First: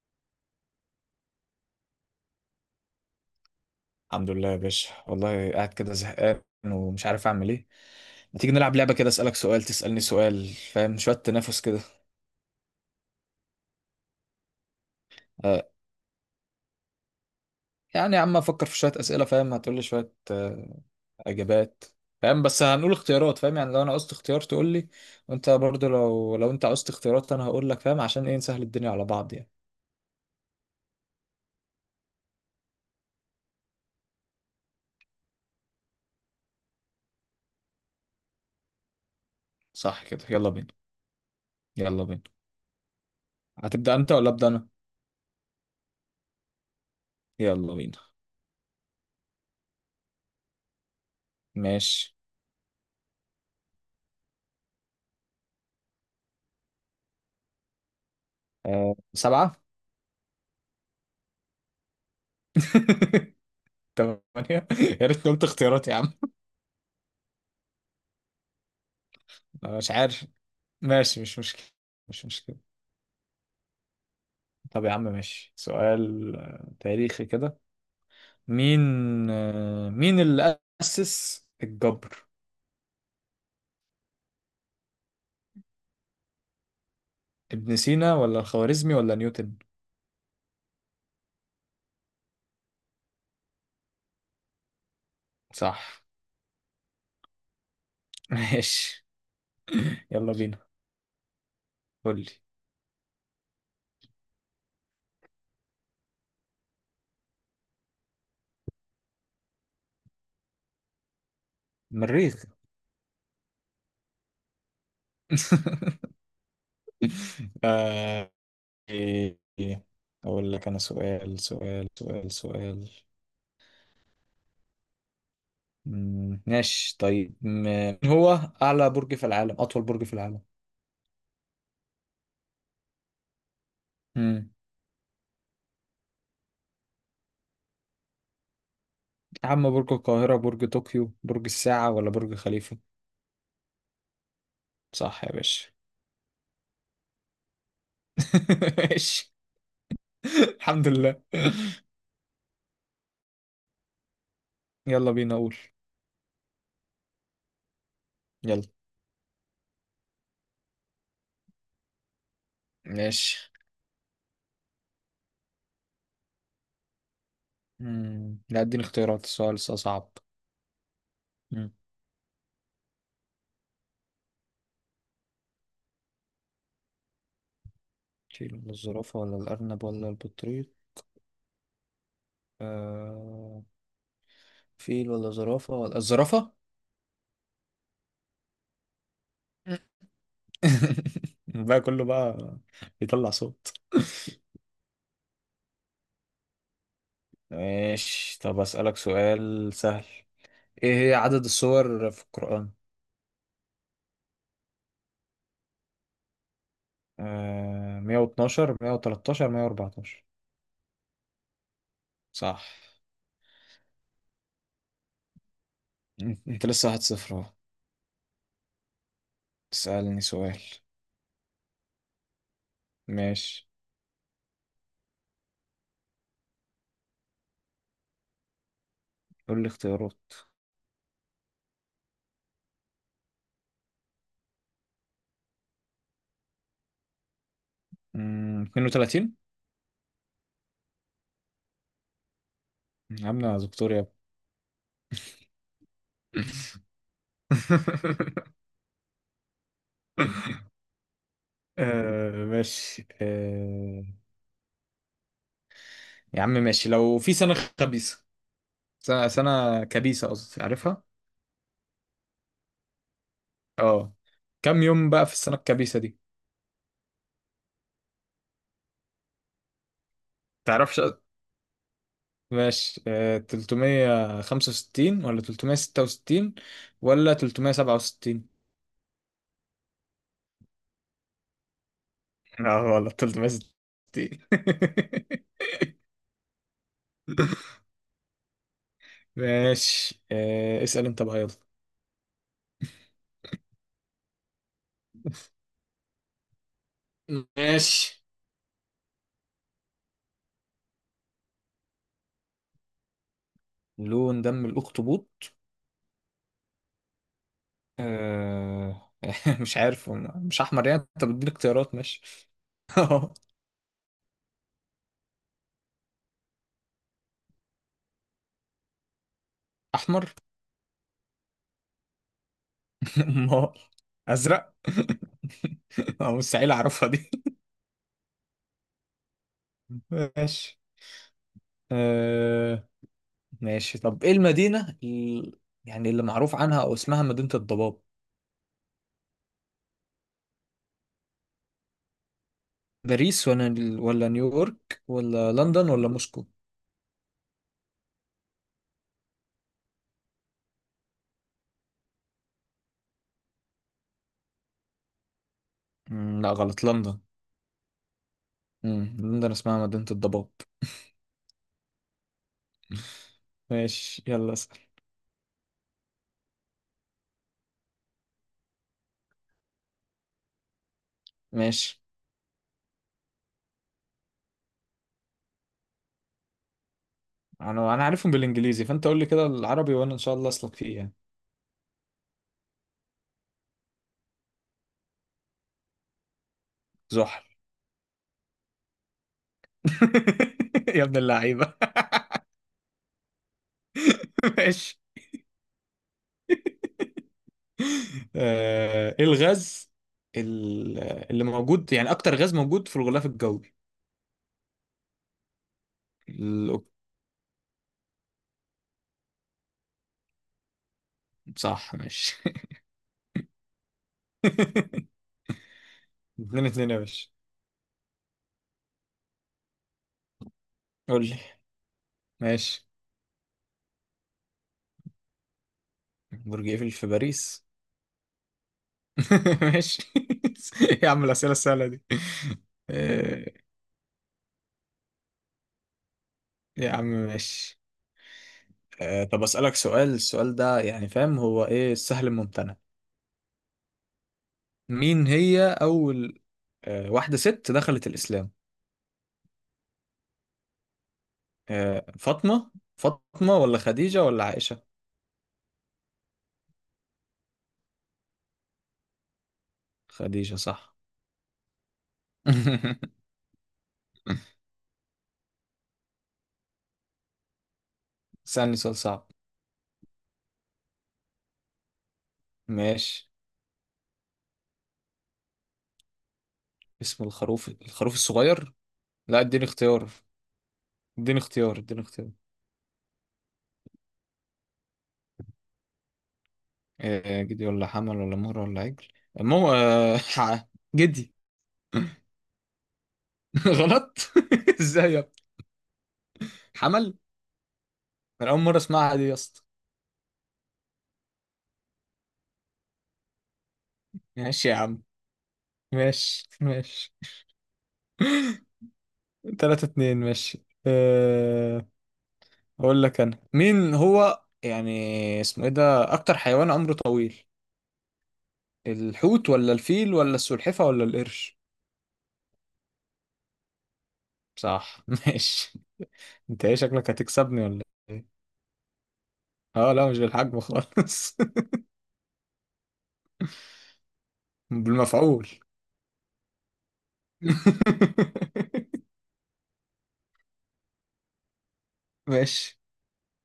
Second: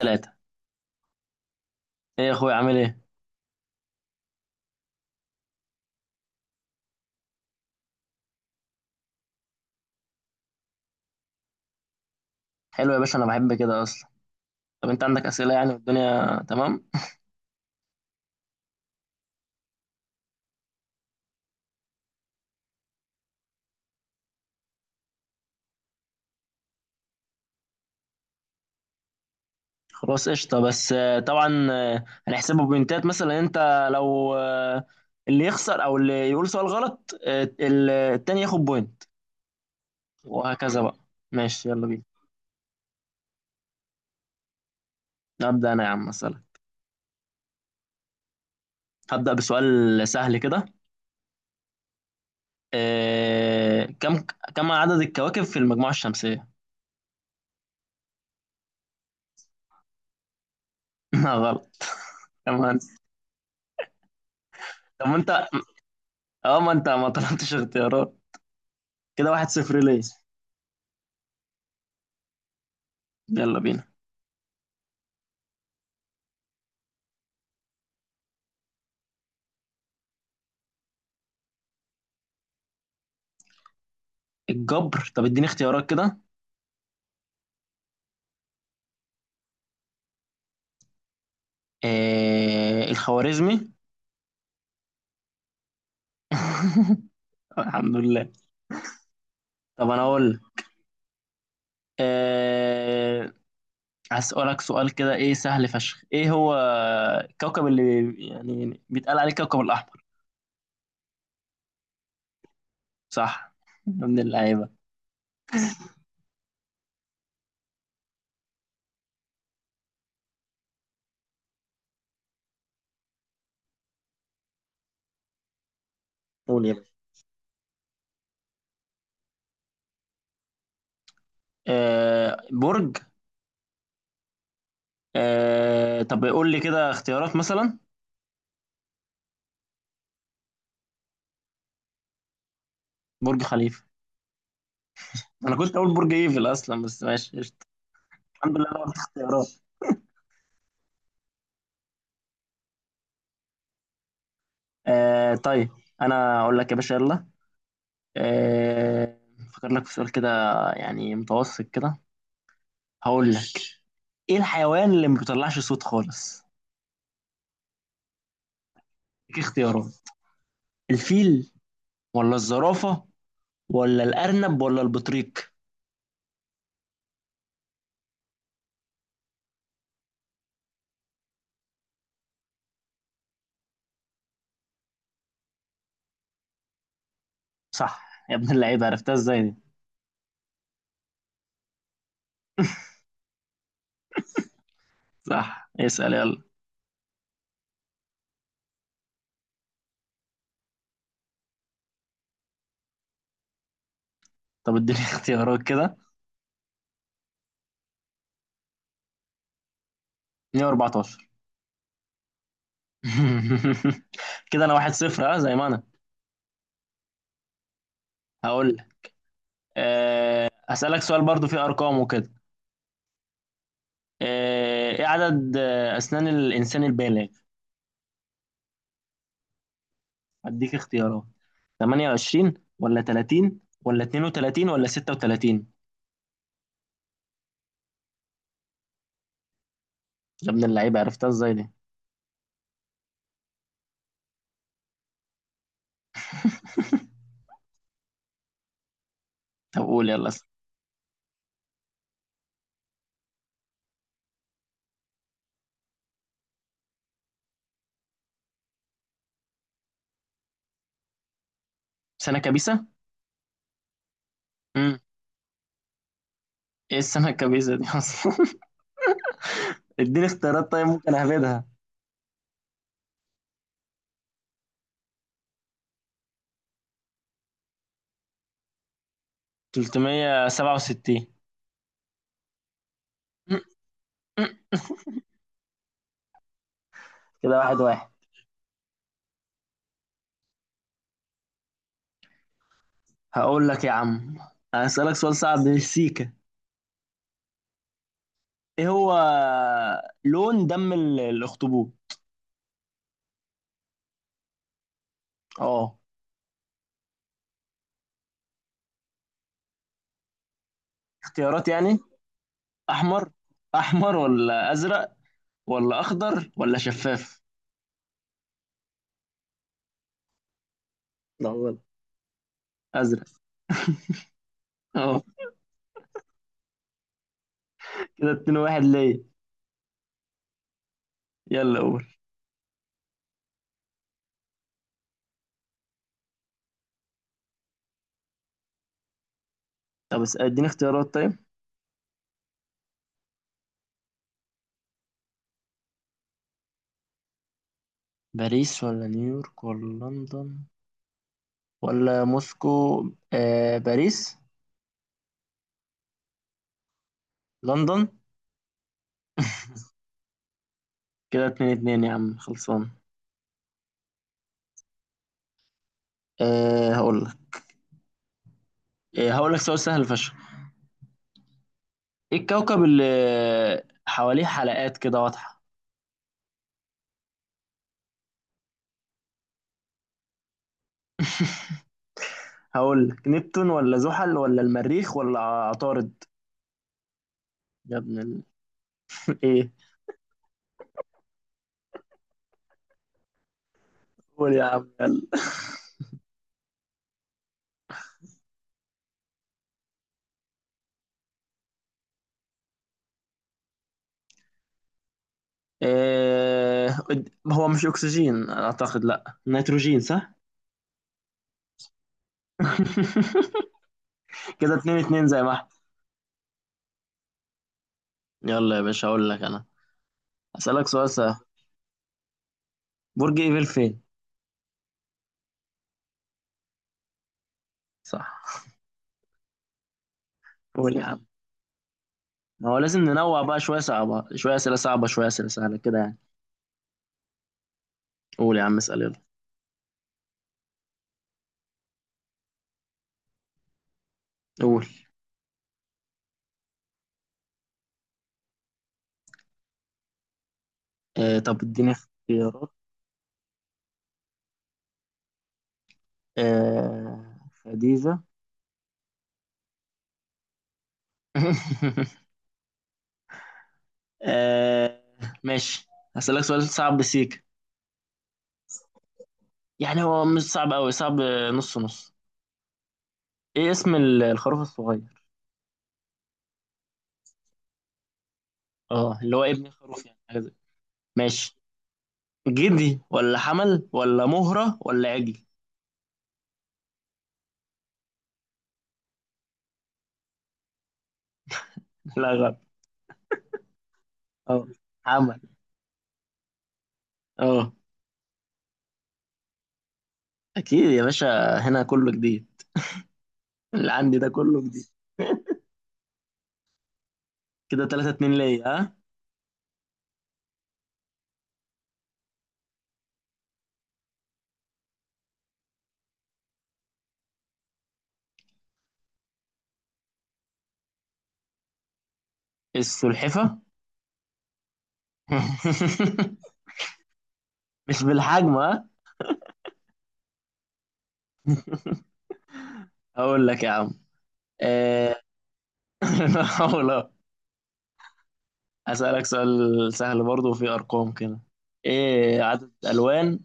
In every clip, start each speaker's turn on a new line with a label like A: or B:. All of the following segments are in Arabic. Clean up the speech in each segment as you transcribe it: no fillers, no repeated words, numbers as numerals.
A: ثلاثة. ايه يا اخويا، عامل ايه؟
B: الحمد لله يا باشا، والله قاعد كده زهقان ومش عارف اعمل ايه. ما تيجي نلعب لعبه كده، اسالك سؤال تسالني سؤال، فاهم؟ شويه تنافس كده.
A: حلو يا باشا، انا بحب كده اصلا. طب انت عندك اسئلة
B: آه
A: يعني والدنيا تمام؟
B: يعني يا عم افكر في شويه اسئله، فاهم؟ هتقول لي شويه اجابات، فاهم؟ بس هنقول اختيارات، فاهم؟ يعني لو انا قصت اختيار تقول لي، وانت برضو لو انت قصت اختيارات انا هقول لك، فاهم؟ عشان ايه؟ نسهل الدنيا على بعض يعني.
A: خلاص قشطة. بس طبعا، هنحسبه بوينتات مثلا. انت لو اللي يخسر او اللي يقول سؤال غلط، التاني ياخد بوينت.
B: صح كده، يلا بينا.
A: وهكذا بقى. ماشي، يلا بينا.
B: يلا بينا. هتبدا انت ولا ابدا انا؟
A: هبدأ انا يا عم. مثلا
B: يلا بينا.
A: هبدأ بسؤال سهل كده.
B: ماشي.
A: آه، كم كم عدد الكواكب في المجموعة الشمسية؟
B: آه، 7.
A: لا، غلط. كمان.
B: 8.
A: طب
B: يا ريت قلت اختيارات يا عم.
A: ما انت ما طلبتش اختيارات. كده واحد
B: أنا
A: صفر
B: مش
A: ليه.
B: عارف. ماشي، مش مشكلة، مش مشكلة.
A: يلا بينا.
B: طب يا عم، ماشي، سؤال تاريخي كده. مين؟ مين اللي أسس الجبر؟
A: الجبر، طب اديني اختيارات كده.
B: ابن سينا ولا الخوارزمي ولا نيوتن؟
A: الخوارزمي.
B: صح.
A: الحمد لله.
B: ماشي.
A: طب انا اقول
B: يلا
A: لك.
B: بينا. قول لي.
A: آه هسألك سؤال كده، ايه سهل فشخ. ايه هو الكوكب اللي يعني بيتقال عليه الكوكب الاحمر؟
B: مريخ.
A: صح. من اللعيبه.
B: آه. إيه. أقول لك أنا سؤال سؤال سؤال سؤال.
A: قول يا باشا.
B: ماشي. طيب مين هو أعلى برج في العالم، أطول برج في
A: برج.
B: العالم؟
A: طب قول لي كده اختيارات مثلا.
B: يا عم، برج القاهرة، برج طوكيو، برج الساعة ولا برج خليفة؟
A: برج خليفه.
B: صح يا
A: انا
B: باشا.
A: كنت اقول برج ايفل اصلا، بس ماشي قشطة. الحمد لله، أنا قلت
B: ماشي.
A: اختيارات.
B: الحمد لله. يلا
A: آه
B: بينا أقول.
A: طيب. انا اقول لك يا باشا، يلا.
B: يلا.
A: آه، فكر لك في سؤال كده، يعني متوسط كده. هقول
B: ماشي.
A: لك. ايه الحيوان اللي ما بيطلعش صوت خالص؟
B: لا، اديني اختيارات،
A: ليك
B: السؤال لسه
A: اختيارات:
B: صعب.
A: الفيل
B: مم.
A: ولا الزرافة ولا الأرنب ولا البطريق؟
B: فيل ولا الزرافة ولا الأرنب ولا البطريق؟ آه... فيل ولا زرافة ولا الزرافة.
A: صح يا ابن اللعيبة، عرفتها ازاي دي؟
B: بقى كله بقى بيطلع صوت.
A: صح، اسأل يلا.
B: ماشي، طب أسألك سؤال سهل. ايه هي عدد السور في القرآن؟
A: طب اديني اختيارات كده.
B: آه، 112، 113، 114؟
A: 114.
B: صح.
A: كده انا 1-0، اه، زي ما انا
B: انت لسه 1-0 اهو.
A: هقول لك.
B: تسألني سؤال.
A: أسألك سؤال برضو فيه أرقام وكده.
B: ماشي،
A: ايه عدد أسنان الإنسان البالغ؟
B: قول لي اختيارات.
A: هديك اختيارات: 28 ولا 30 ولا 32 ولا 36.
B: مم، 32.
A: يا ابن اللعيبة، عرفتها ازاي دي؟
B: عاملة دكتور يا ابني.
A: طب قول يلا اسأل.
B: آه، ماشي. آه، يا عم ماشي. لو في خبيثة سنة كبيسة قصدي، عارفها؟
A: سنة كبيسة.
B: اه. كم
A: امم
B: يوم بقى في السنة الكبيسة دي؟
A: ايه السنة الكبيسة دي اصلا؟ اديني اختيارات طيب،
B: تعرفش؟
A: ممكن اهبدها.
B: ماشي. آه، 365 ولا 366 ولا 367؟
A: 367.
B: لا غلط،
A: أمم،
B: 366.
A: أمم. كده 1-1.
B: ماشي. آه، اسأل انت بقى، يلا.
A: هقول لك يا عم. هسألك سؤال صعب، سيكا.
B: ماشي.
A: ايه هو لون دم الاخطبوط؟
B: لون دم الأخطبوط؟
A: اه،
B: آه، مش عارف، هو مش أحمر يعني؟ انت بتديني
A: اختيارات
B: اختيارات،
A: يعني:
B: ماشي.
A: احمر احمر ولا ازرق ولا اخضر ولا شفاف؟
B: أحمر.
A: ازرق.
B: أمال! أزرق؟
A: اه.
B: آه، مستحيل أعرفها دي.
A: كده 2-1 ليا.
B: ماشي.
A: يلا قول.
B: آه، ماشي، طب ايه يعني اللي معروف عنها او اسمها مدينة الضباب؟
A: طب اديني اختيارات طيب.
B: باريس ولا ولا نيويورك ولا لندن ولا موسكو؟
A: باريس ولا نيويورك ولا لندن ولا موسكو؟ باريس.
B: مم، لا غلط، لندن.
A: لندن.
B: مم، لندن اسمها مدينة الضباب.
A: كده 2-2 يا عم، خلصان.
B: ماشي، يلا اسأل.
A: آه هقول لك هقول لك سؤال سهل فشخ.
B: ماشي.
A: ايه الكوكب اللي حواليه حلقات كده واضحة؟
B: انا عارفهم بالانجليزي، فانت قول لي كده العربي وانا ان شاء الله اسلك فيه يعني.
A: هقول لك: نبتون ولا زحل ولا المريخ ولا عطارد؟
B: زحل.
A: يا ابن ال... ايه!
B: يا ابن اللعيبة.
A: قول يا عم،
B: ماشي.
A: يلا.
B: آه، ايه ال- اللي موجود يعني، اكتر غاز موجود في الغلاف الجوي؟ ال-
A: آه... هو مش اكسجين، اعتقد لا، نيتروجين. صح.
B: صح ماشي.
A: كده اتنين
B: اتنين
A: اتنين زي ما احنا.
B: اتنين يا باشا.
A: يلا يا باشا اقول لك انا. اسالك سؤال
B: قول لي.
A: سهل.
B: ماشي.
A: برج ايفل فين؟
B: برج ايفل في باريس.
A: صح.
B: ماشي.
A: قول يا
B: يا عم
A: عم.
B: الأسئلة السهلة دي.
A: ما هو لازم ننوع
B: آه،
A: بقى، شويه صعبه شويه اسئله صعبه شويه اسئله سهله كده يعني.
B: يا عم ماشي.
A: قول يا عم، اسال يلا.
B: آه، طب أسألك سؤال، السؤال ده يعني فاهم هو ايه؟ السهل الممتنع.
A: قول.
B: مين هي أول واحدة ست دخلت الإسلام؟
A: طب اديني
B: آه،
A: اختيارات.
B: فاطمة ولا خديجة ولا عائشة؟
A: آه خديجه.
B: خديجة صح.
A: آه ماشي. هسالك سؤال صعب بسيك.
B: سألني سؤال صعب.
A: يعني هو مش صعب قوي، صعب نص نص.
B: ماشي.
A: ايه اسم الخروف الصغير؟
B: اسم الخروف الصغير؟
A: اه، اللي
B: لا،
A: هو
B: اديني
A: ابن الخروف يعني، حاجه زي.
B: اديني
A: ماشي.
B: اديني اختيار.
A: جدي ولا حمل ولا مهرة ولا عجل؟
B: آه، جدي ولا حمل ولا مهر ولا عجل؟ مو آه، ح- جدي.
A: لا، غلط.
B: غلط.
A: اه.
B: ازاي يا ابني؟
A: حمل.
B: حمل.
A: اه.
B: انا اول مره اسمعها دي يا اسطى.
A: اكيد يا باشا، هنا كله جديد. اللي عندي ده كله
B: ماشي يا
A: جديد.
B: عم، ماشي ماشي.
A: كده 3-2 ليا، ها.
B: 3-2، ماشي. أه... اقول لك انا مين هو يعني، اسمه ايه ده؟ اكتر حيوان عمره طويل، الحوت ولا الفيل ولا السلحفة ولا القرش؟
A: السلحفة.
B: صح. ماشي. انت ايه شكلك، هتكسبني ولا
A: مش
B: ايه؟
A: بالحجم، ها.
B: اه، لا مش بالحجم خالص.
A: اقول لك يا عم. آه،
B: بالمفعول.
A: أقول اه، اسالك سؤال سهل برضه وفيه ارقام كده. ايه عدد
B: ماشي.
A: الوان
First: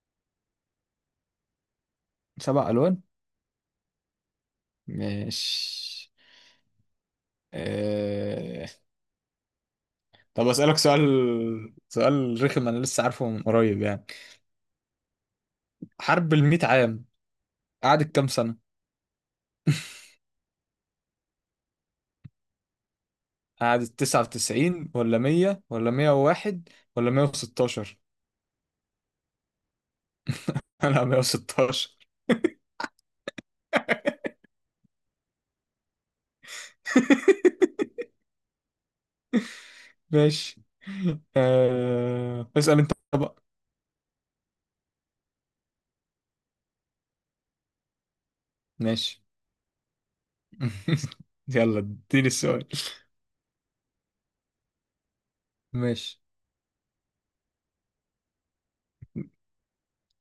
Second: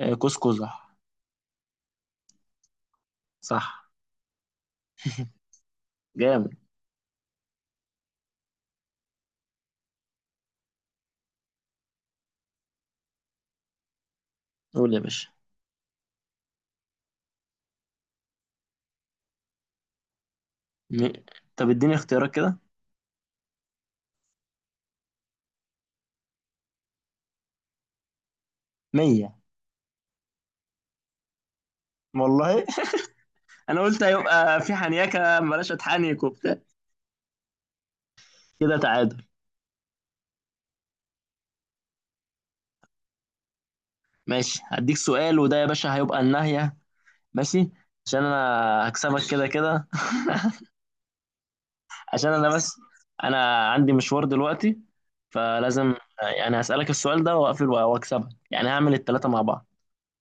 A: قوس قزح؟
B: 7 ألوان.
A: صح.
B: ماشي.
A: جامد.
B: أه... طب أسألك سؤال، سؤال رخم أنا لسه عارفه من قريب يعني.
A: قول يا باشا.
B: حرب الميت عام قعدت كام سنة؟
A: م- طب اديني اختيارات كده.
B: قعدت 99 ولا 100 ولا 101 ولا 116؟
A: 100.
B: أنا 116.
A: والله. انا قلت هيبقى في حنيكه، بلاش اتحنك وبتاع. كده تعادل.
B: ماشي. أه... اسأل أنت بقى.
A: ماشي، هديك سؤال، وده يا باشا هيبقى النهايه. ماشي. عشان انا
B: ماشي.
A: هكسبك كده كده.
B: يلا اديني
A: عشان انا
B: السؤال.
A: بس، انا عندي مشوار دلوقتي، فلازم.
B: ماشي.
A: يعني هسألك السؤال ده واقفل واكسبك، يعني هعمل التلاتة مع بعض.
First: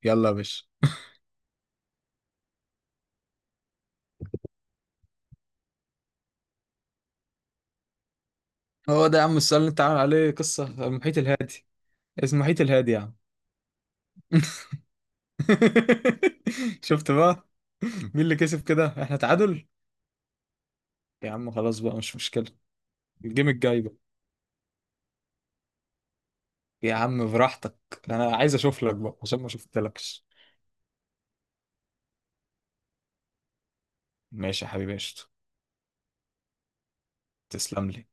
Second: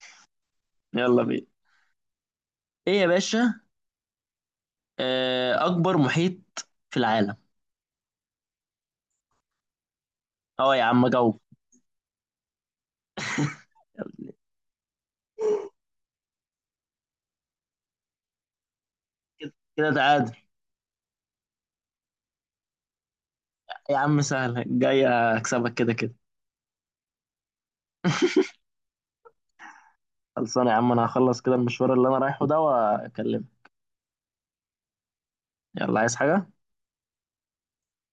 B: يلا يا باشا.
A: يلا بينا. ايه يا باشا؟ اكبر محيط في العالم؟
B: هو ده يا عم السؤال اللي انت عامل عليه قصة؟
A: اه يا عم،
B: المحيط
A: جاوب.
B: الهادي. اسمه المحيط الهادي يا عم. شفت بقى؟ مين اللي كسب كده؟ احنا
A: كده
B: تعادل.
A: كده تعادل.
B: يا عم خلاص بقى، مش مشكلة الجيم الجاي بقى.
A: يا عم سهل جاي، اكسبك كده كده.
B: يا عم براحتك. انا عايز اشوف لك بقى عشان ما شفتلكش.
A: خلصانه يا عم، انا هخلص كده المشوار اللي انا رايحه ده واكلمك.
B: ماشي يا حبيبي، قشطة.
A: يلا، عايز حاجة؟
B: تسلم لي.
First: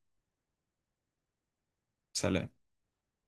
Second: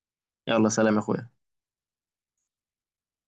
A: يلا، سلام يا اخويا.
B: سلام